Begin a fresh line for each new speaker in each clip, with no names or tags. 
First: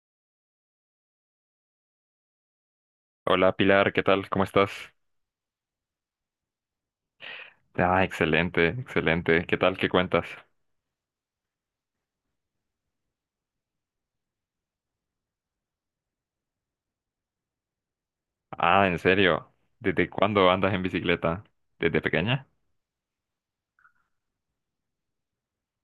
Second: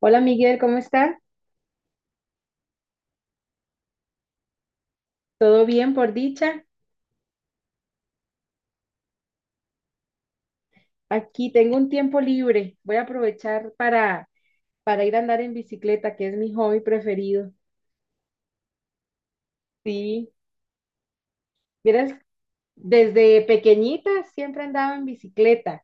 Hola Miguel, ¿cómo está?
Hola Pilar, ¿qué tal? ¿Cómo estás?
¿Todo bien por dicha?
Ah, excelente, excelente. ¿Qué tal? ¿Qué cuentas?
Aquí tengo un tiempo libre. Voy a aprovechar para ir a andar en bicicleta, que es mi hobby preferido.
Ah, en serio. ¿Desde
Sí,
cuándo andas en bicicleta? ¿Desde
vieras,
pequeña?
desde pequeñita siempre andaba en bicicleta,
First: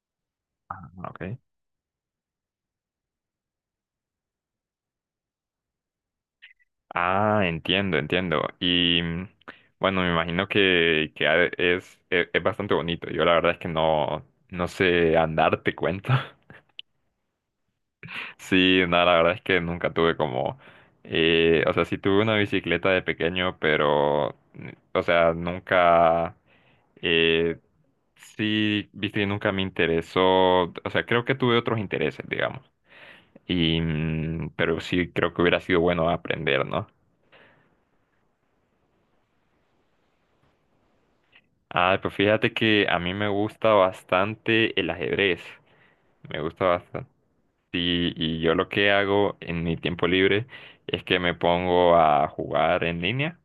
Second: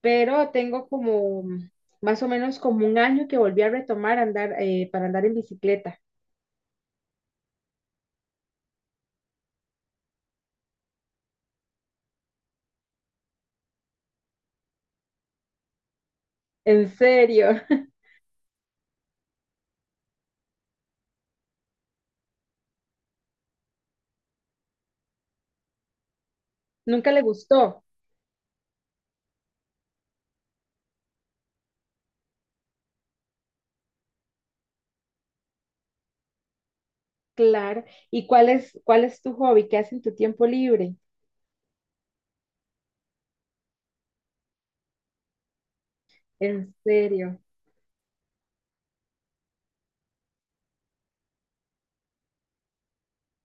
pero tengo
Ah, ok.
como más o menos como un año que volví a retomar andar para andar en bicicleta.
Ah, entiendo, entiendo. Y bueno, me imagino que es, bastante bonito. Yo la verdad es que no, no sé andar, te cuento.
¿En serio?
Sí, nada, la verdad es que nunca tuve como, o sea, sí tuve una bicicleta de pequeño, pero, o sea, nunca,
Nunca le
eh,
gustó.
sí, viste, nunca me interesó, o sea, creo que tuve otros intereses, digamos, y, pero sí creo que hubiera sido bueno aprender, ¿no?
Claro. ¿Y cuál es tu hobby? ¿Qué haces en tu tiempo libre?
Ah, pues fíjate que a mí me gusta bastante el ajedrez, me gusta
¿En
bastante,
serio?
sí, y yo lo que hago en mi tiempo libre es que me pongo a jugar en línea.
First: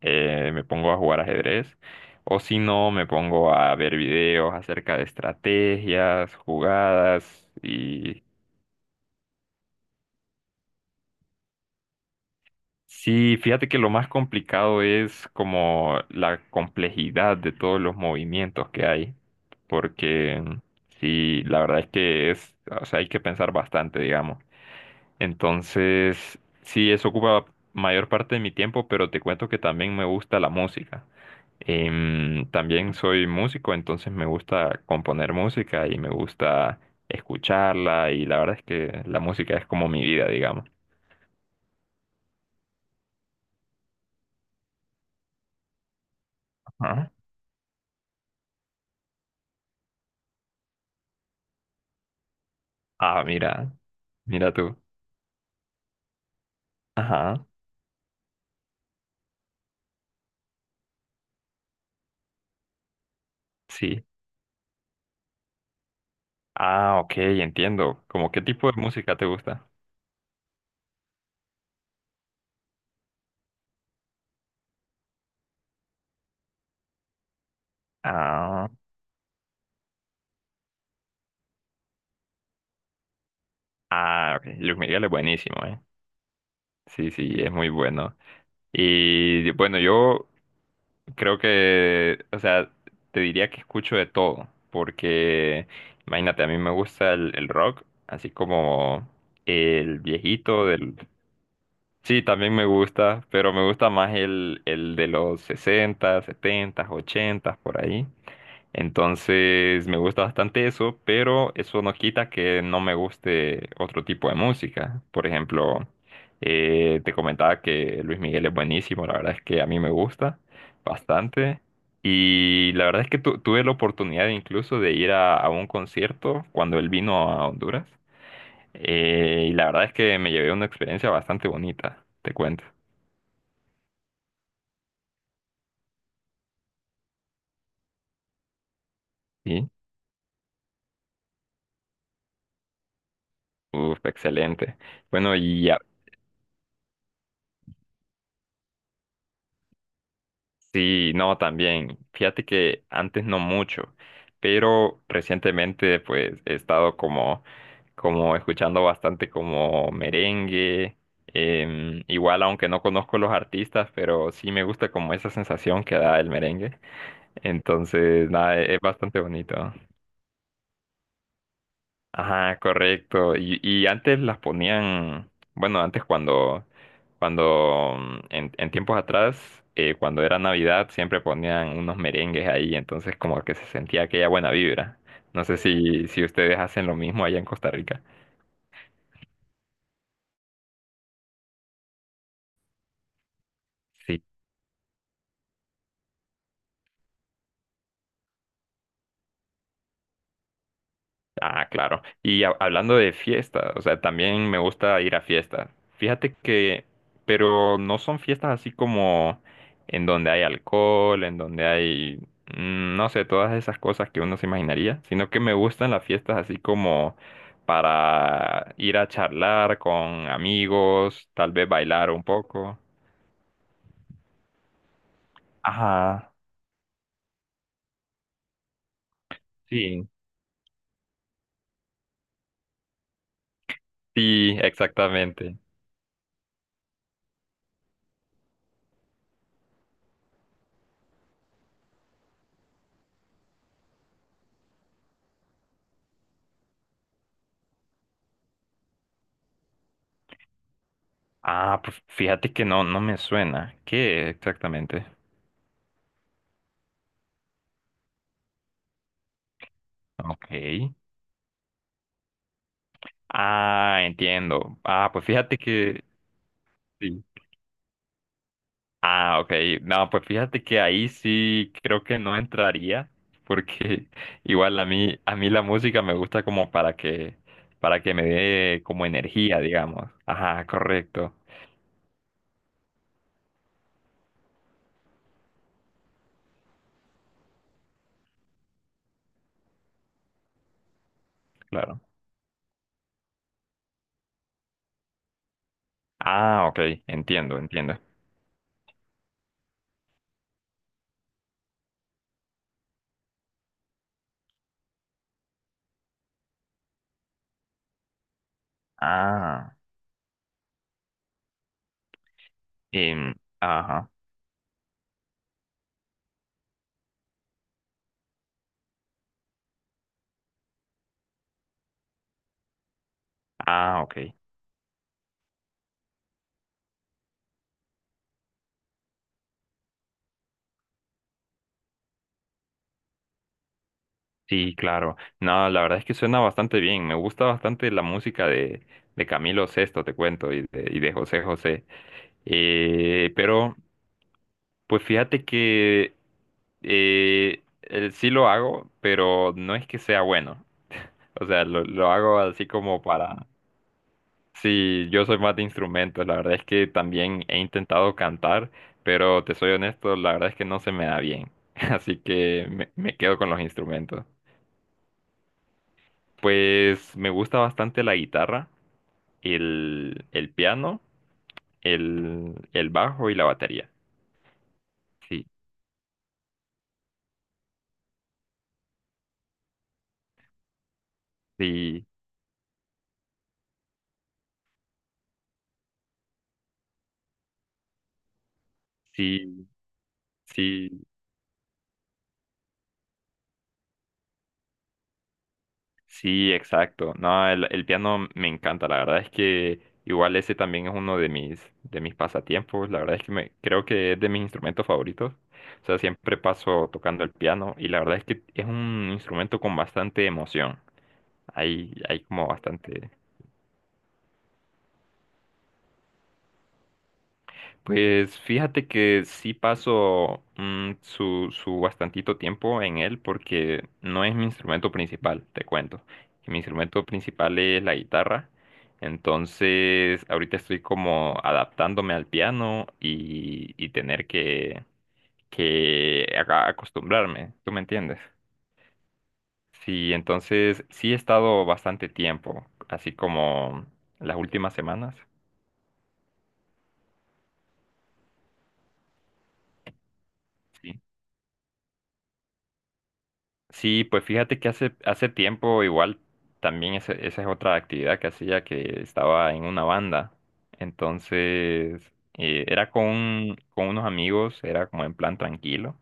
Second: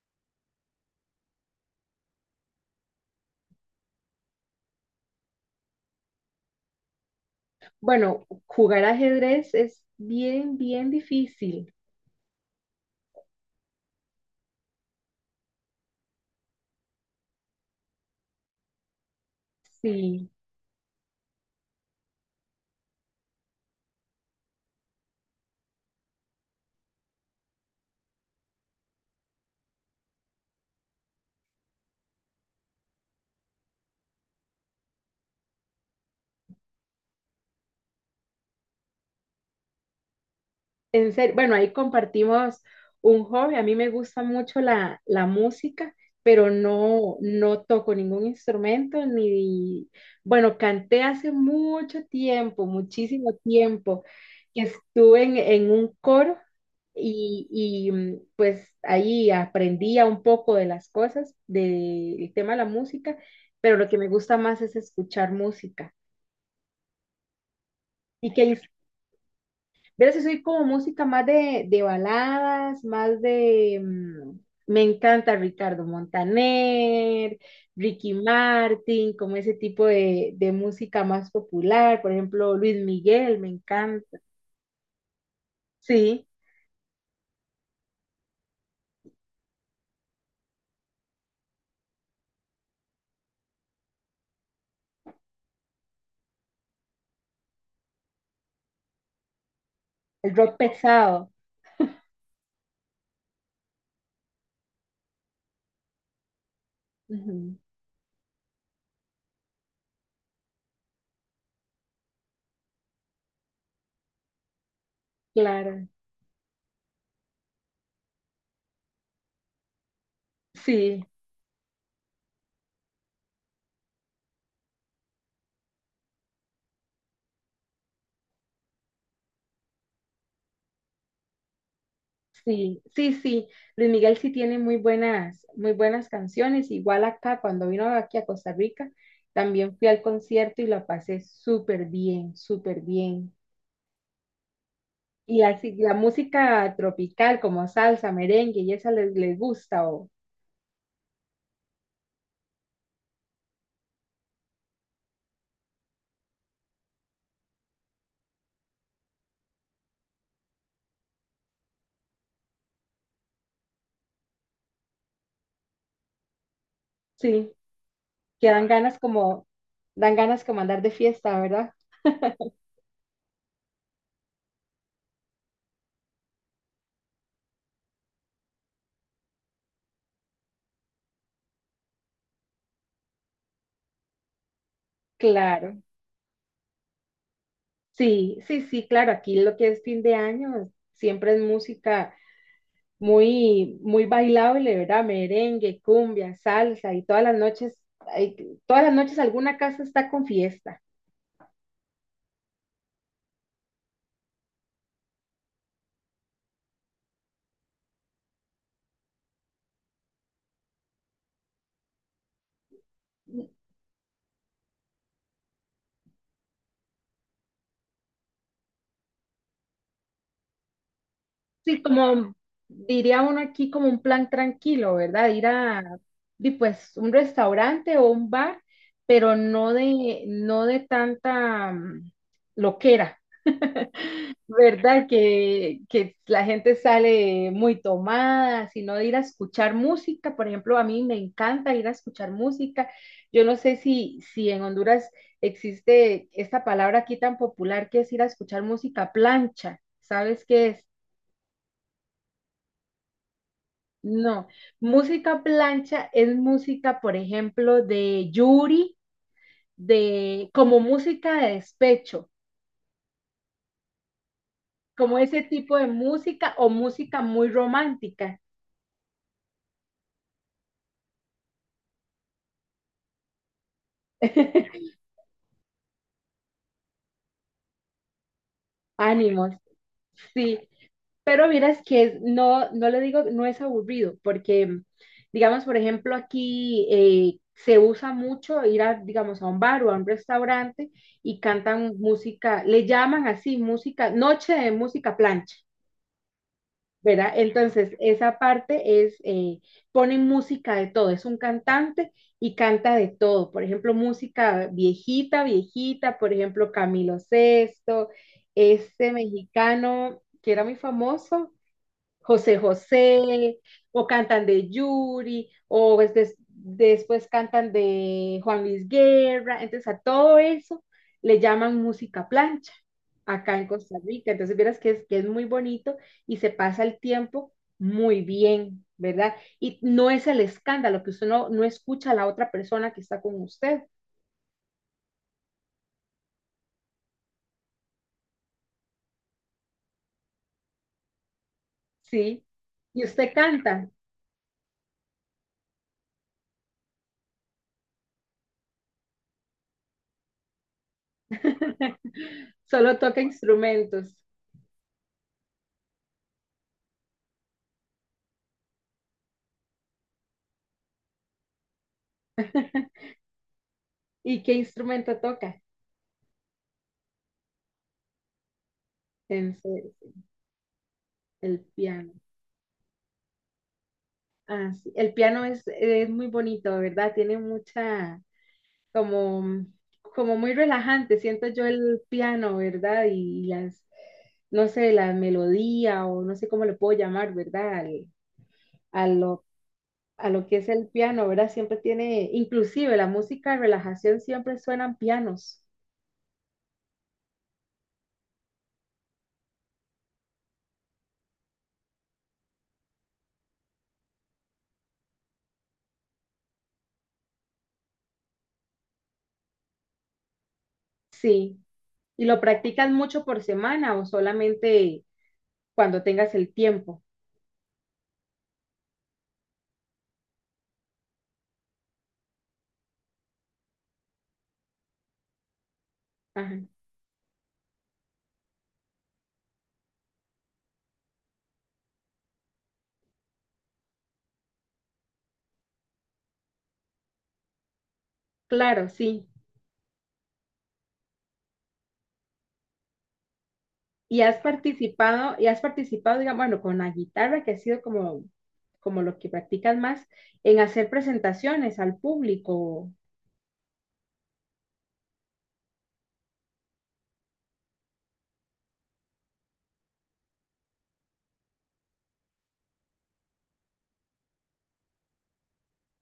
Me pongo a jugar ajedrez, o si no, me pongo a ver videos acerca de estrategias, jugadas, y
Bueno, jugar ajedrez es bien, bien difícil.
sí, fíjate que lo más complicado es como la complejidad de todos los movimientos que hay,
Sí,
porque sí, la verdad es que es, o sea, hay que pensar bastante, digamos. Entonces, sí, eso ocupa mayor parte de mi tiempo, pero te cuento que también me gusta la música. También soy músico, entonces me gusta componer música y me gusta escucharla y la verdad es que la música es como mi vida, digamos.
en serio, bueno, ahí compartimos un hobby. A mí me gusta mucho la música, pero
Ajá.
no toco ningún instrumento ni, bueno, canté hace mucho tiempo,
Ah,
muchísimo
mira,
tiempo,
mira
que
tú.
estuve en un coro
Ajá,
y pues ahí aprendía un poco de las cosas, del tema de la música, pero lo que
sí.
me gusta más es escuchar música.
Ah, ok, entiendo. ¿Cómo
¿Y
qué
qué?
tipo de música te gusta?
Verás que soy como música más de baladas, más de. Me encanta Ricardo Montaner, Ricky
Ah,
Martin, como ese tipo de música más popular. Por ejemplo, Luis Miguel, me encanta.
ah, ok. Luis Miguel es buenísimo, ¿eh?
Sí,
Sí, sí, es muy bueno. Y bueno, yo creo que, o sea, te diría que escucho de todo, porque imagínate, a mí me gusta el rock, así como el
el rock
viejito del.
pesado.
Sí, también me gusta, pero me gusta más el de los 60 70,
Ujú,
80, por ahí. Entonces me gusta bastante eso, pero eso no quita que no me guste otro tipo de música. Por
claro.
ejemplo, te comentaba que Luis Miguel es buenísimo, la verdad es que a mí me gusta
Sí,
bastante. Y la verdad es que tuve la oportunidad incluso de ir a un concierto cuando él vino a Honduras. Y la verdad es que me llevé una experiencia bastante bonita, te cuento.
sí, sí, sí. Luis Miguel sí tiene muy buenas canciones. Igual acá, cuando vino aquí a Costa Rica,
Sí,
también fui al concierto y la pasé súper bien, súper bien.
uf, excelente. Bueno,
Y
y,
así,
ya.
la música tropical como salsa, merengue y esa les, les gusta o
Sí, no, también. Fíjate que antes no mucho, pero recientemente pues he estado como, escuchando bastante como merengue. Igual aunque no conozco los artistas, pero sí me gusta como esa sensación que da el merengue.
sí,
Entonces,
que
nada, es bastante bonito.
dan ganas como andar de fiesta, ¿verdad?
Ajá, correcto. Y antes las ponían, bueno, antes cuando en tiempos atrás, cuando era Navidad, siempre ponían unos merengues ahí, entonces como que se sentía aquella buena vibra. No sé
Claro,
si, si ustedes hacen lo mismo allá en Costa Rica.
sí, sí, sí, claro, aquí lo que es fin de año siempre es música muy, muy
Sí,
bailable, ¿verdad? Merengue, cumbia, salsa y todas las noches, hay- todas las noches alguna casa está con fiesta.
ah, claro. Y hablando de fiestas, o sea, también me gusta ir a fiestas. Fíjate que, pero no son fiestas así como en donde hay alcohol, en donde hay, no sé, todas esas cosas que uno se imaginaría, sino que me gustan las fiestas así como para ir a charlar con amigos, tal vez
Sí,
bailar un
como
poco.
diría uno aquí, como un plan tranquilo, ¿verdad? Ir a,
Ajá.
di, pues, un restaurante o un bar, pero no
Sí.
de, no de tanta loquera,
Sí,
¿verdad?
exactamente.
Que la gente sale muy tomada, sino de ir a escuchar música. Por ejemplo, a mí me encanta ir a escuchar música. Yo no sé si, si en Honduras existe esta palabra aquí tan popular que es ir a escuchar música plancha. ¿Sabes qué es?
Ah, pues fíjate que no, no me suena. ¿Qué
No,
exactamente?
música plancha es música, por ejemplo, de Yuri, de
Ok.
como música de despecho,
Ah, entiendo. Ah,
como
pues
ese
fíjate
tipo de
que.
música o música
Sí.
muy romántica.
Ah, ok. No, pues fíjate que ahí sí creo que no entraría, porque igual a mí, a mí la música me gusta como para que me dé como
Ánimos,
energía, digamos.
sí.
Ajá, correcto.
Pero miras que es- no, no le digo, no es aburrido, porque, digamos, por ejemplo, aquí se usa mucho ir a, digamos, a un bar o a un restaurante y cantan
Claro.
música, le llaman así música, noche de música plancha.
Ah, ok.
¿Verdad?
Entiendo,
Entonces,
entiendo.
esa parte es, ponen música de todo, es un cantante y canta de todo, por ejemplo, música viejita, viejita, por ejemplo, Camilo Sesto, este
Ah,
mexicano que era muy famoso, José
em,
José, o
ajá.
cantan de Yuri, o pues des- después cantan de Juan Luis Guerra, entonces a todo eso le llaman música plancha acá en Costa
Ah,
Rica,
ok.
entonces vieras que es muy bonito y se pasa el tiempo muy bien, ¿verdad? Y no es el escándalo, que usted no, no escucha a la otra persona que está con usted.
Sí, claro. No, la verdad es que suena bastante bien. Me gusta bastante la música de Camilo Sesto, te cuento, y de José José.
¿Sí? Y
Eh,
usted
pero
canta,
pues fíjate que sí lo hago, pero no es que sea bueno. O sea, lo, lo hago así
solo
como
toca
para.
instrumentos.
Sí, yo soy más de instrumentos. La verdad es que también he intentado cantar, pero te soy honesto, la verdad es que no se me da bien. Así que me, me quedo con los instrumentos.
¿Y qué instrumento toca?
Pues me gusta bastante la guitarra,
¿En serio?
el piano,
El piano.
el bajo y la batería.
Ah, sí. El piano
Sí,
es muy bonito, ¿verdad? Tiene mucha, como, como muy relajante, siento yo el
sí,
piano, ¿verdad? Y las, no sé, la melodía o no sé cómo le puedo llamar, ¿verdad? Al- a lo,
sí,
a lo que es el
sí.
piano, ¿verdad? Siempre tiene, inclusive la música de relajación siempre suenan pianos.
Sí, exacto. No, el piano me encanta. La verdad es que igual ese también es uno de mis pasatiempos. La verdad es que creo que es de mis instrumentos favoritos. O sea, siempre paso tocando el piano y la verdad es que es un instrumento con bastante emoción.
Sí.
Hay
¿Y lo
como
practicas
bastante.
mucho por semana o solamente cuando tengas el tiempo?
Pues fíjate que sí paso su bastantito tiempo en él porque no es mi instrumento principal, te cuento. Mi
Ajá.
instrumento principal es la guitarra, entonces ahorita estoy como adaptándome al piano y tener que acostumbrarme, ¿tú me entiendes?
Claro, sí.
Sí, entonces sí he estado bastante tiempo, así como las últimas semanas.
Y has participado, digamos, bueno, con la guitarra, que ha sido como, como lo que practicas más, en hacer
Sí.
presentaciones al público.
Sí, pues fíjate que hace tiempo igual también esa es otra actividad que hacía que estaba en una banda. Entonces, era con unos amigos, era como en plan tranquilo.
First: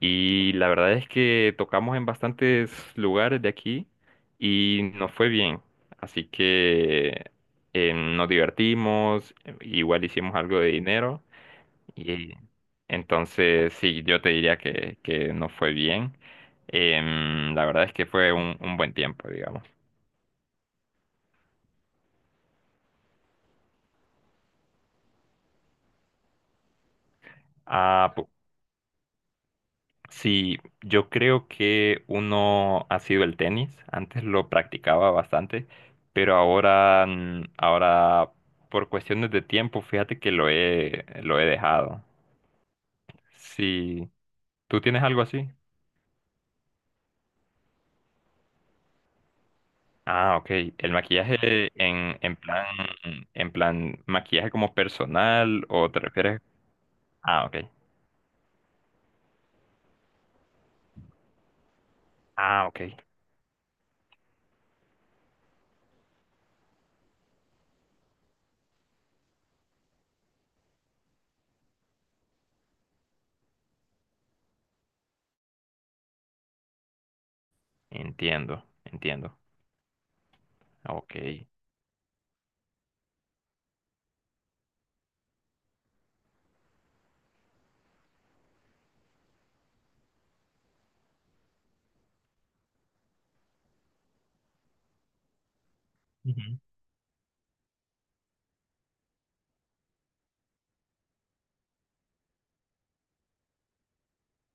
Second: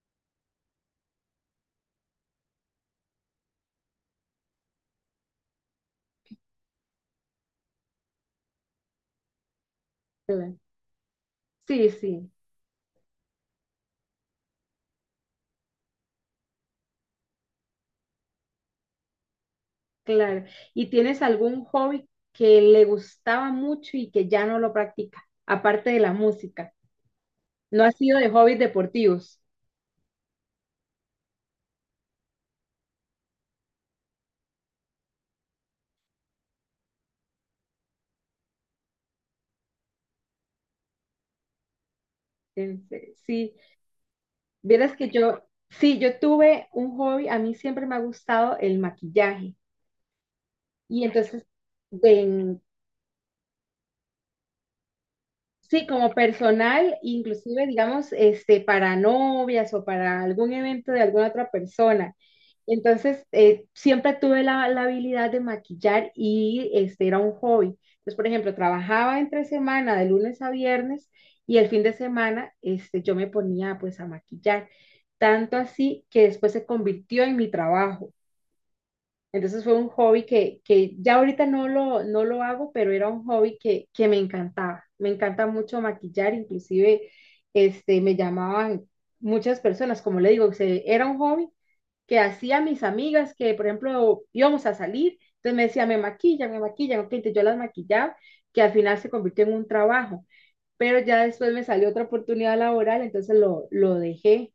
Y la verdad es que tocamos en bastantes lugares de aquí y nos fue bien. Así que nos divertimos, igual hicimos
Eh,
algo de dinero.
Sí, sí,
Y entonces, sí, yo te diría que no fue bien. La verdad es que fue un buen tiempo, digamos.
claro. ¿Y tienes algún hobby que le gustaba mucho y que ya no lo practica, aparte de la música? No ha
Ah,
sido de hobbies deportivos.
sí, yo creo que uno ha sido el tenis. Antes lo practicaba bastante, pero ahora por cuestiones de tiempo, fíjate que lo he dejado.
Este, sí,
Sí, ¿tú
vieras
tienes
que
algo
yo,
así?
sí, yo tuve un hobby, a mí siempre me ha gustado el maquillaje.
Ah, ok. ¿El
Y
maquillaje
entonces,
en
de-
plan, en plan, maquillaje como personal
sí,
o te
como
refieres?
personal,
Ah, ok.
inclusive, digamos, este, para novias o para algún evento de alguna otra persona.
Ah, ok.
Entonces, siempre tuve la, la habilidad de maquillar y este era un hobby. Entonces, por ejemplo, trabajaba entre semana de lunes a viernes y el fin de semana este, yo me ponía pues a maquillar. Tanto así que después se convirtió en mi trabajo.
Entiendo, entiendo.
Entonces fue un hobby que
Ok.
ya ahorita no lo hago, pero era un hobby que me encantaba. Me encanta mucho maquillar, inclusive este, me llamaban muchas personas, como le digo, o sea, era un hobby que hacía mis amigas que, por ejemplo, íbamos a salir, entonces me decía,
Ujú.
me maquillan, ok, entonces yo las maquillaba, que al final se convirtió en un trabajo, pero ya después me salió otra oportunidad laboral, entonces lo dejé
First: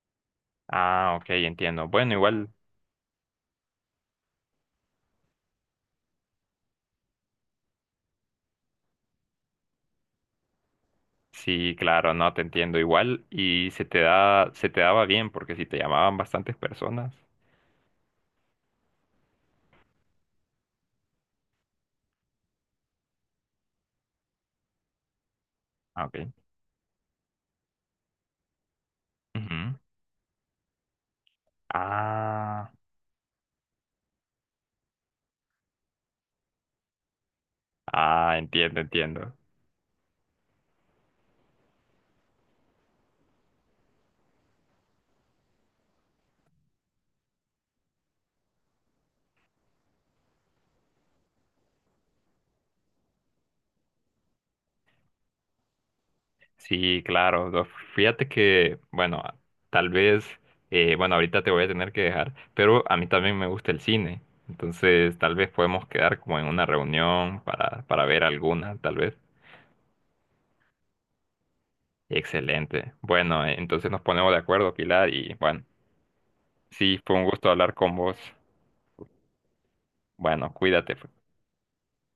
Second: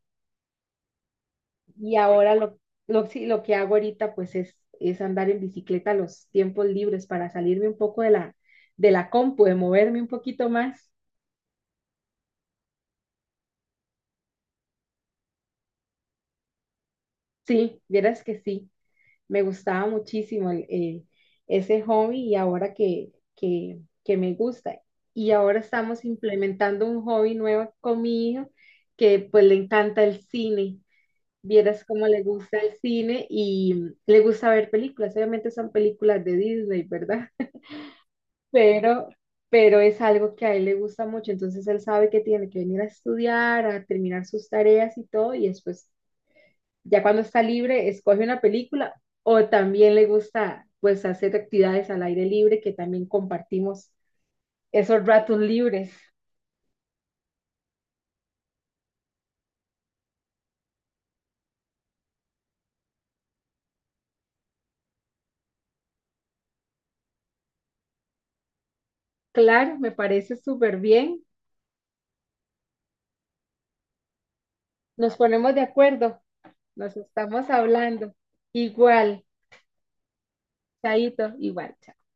Ah, ok, entiendo.
y
Bueno,
ahora
igual,
sí, lo que hago ahorita pues es andar en bicicleta los tiempos libres para salirme un poco de la compu, de moverme un poquito más.
sí, claro, no, te entiendo igual. Y se te da, se te daba bien, porque si te llamaban bastantes personas.
Sí, vieras que sí, me gustaba muchísimo el- ese hobby y ahora que me gusta. Y ahora estamos
Ah, ok.
implementando un hobby nuevo con mi hijo que pues le
Ujú.
encanta el cine. Vieras cómo le gusta
Ah,
el cine y le gusta ver películas. Obviamente son películas de Disney, ¿verdad?
ah, entiendo,
pero,
entiendo.
pero es algo que a él le gusta mucho, entonces él sabe que tiene que venir a estudiar, a terminar sus tareas y todo, y después, ya cuando está libre, escoge una película o también le gusta pues hacer actividades al aire libre que también compartimos esos ratos libres.
Sí, claro. No, fíjate que, bueno, tal vez, bueno, ahorita te voy a tener que dejar, pero a mí también me gusta el cine. Entonces, tal vez podemos quedar como en una reunión para, ver alguna, tal vez.
Claro, me parece súper bien.
Excelente. Bueno, entonces nos ponemos de acuerdo, Pilar,
Nos
y
ponemos de
bueno,
acuerdo, nos
sí, fue un
estamos
gusto hablar con
hablando.
vos.
Igual,
Bueno, cuídate.
chaito, igual. Chao.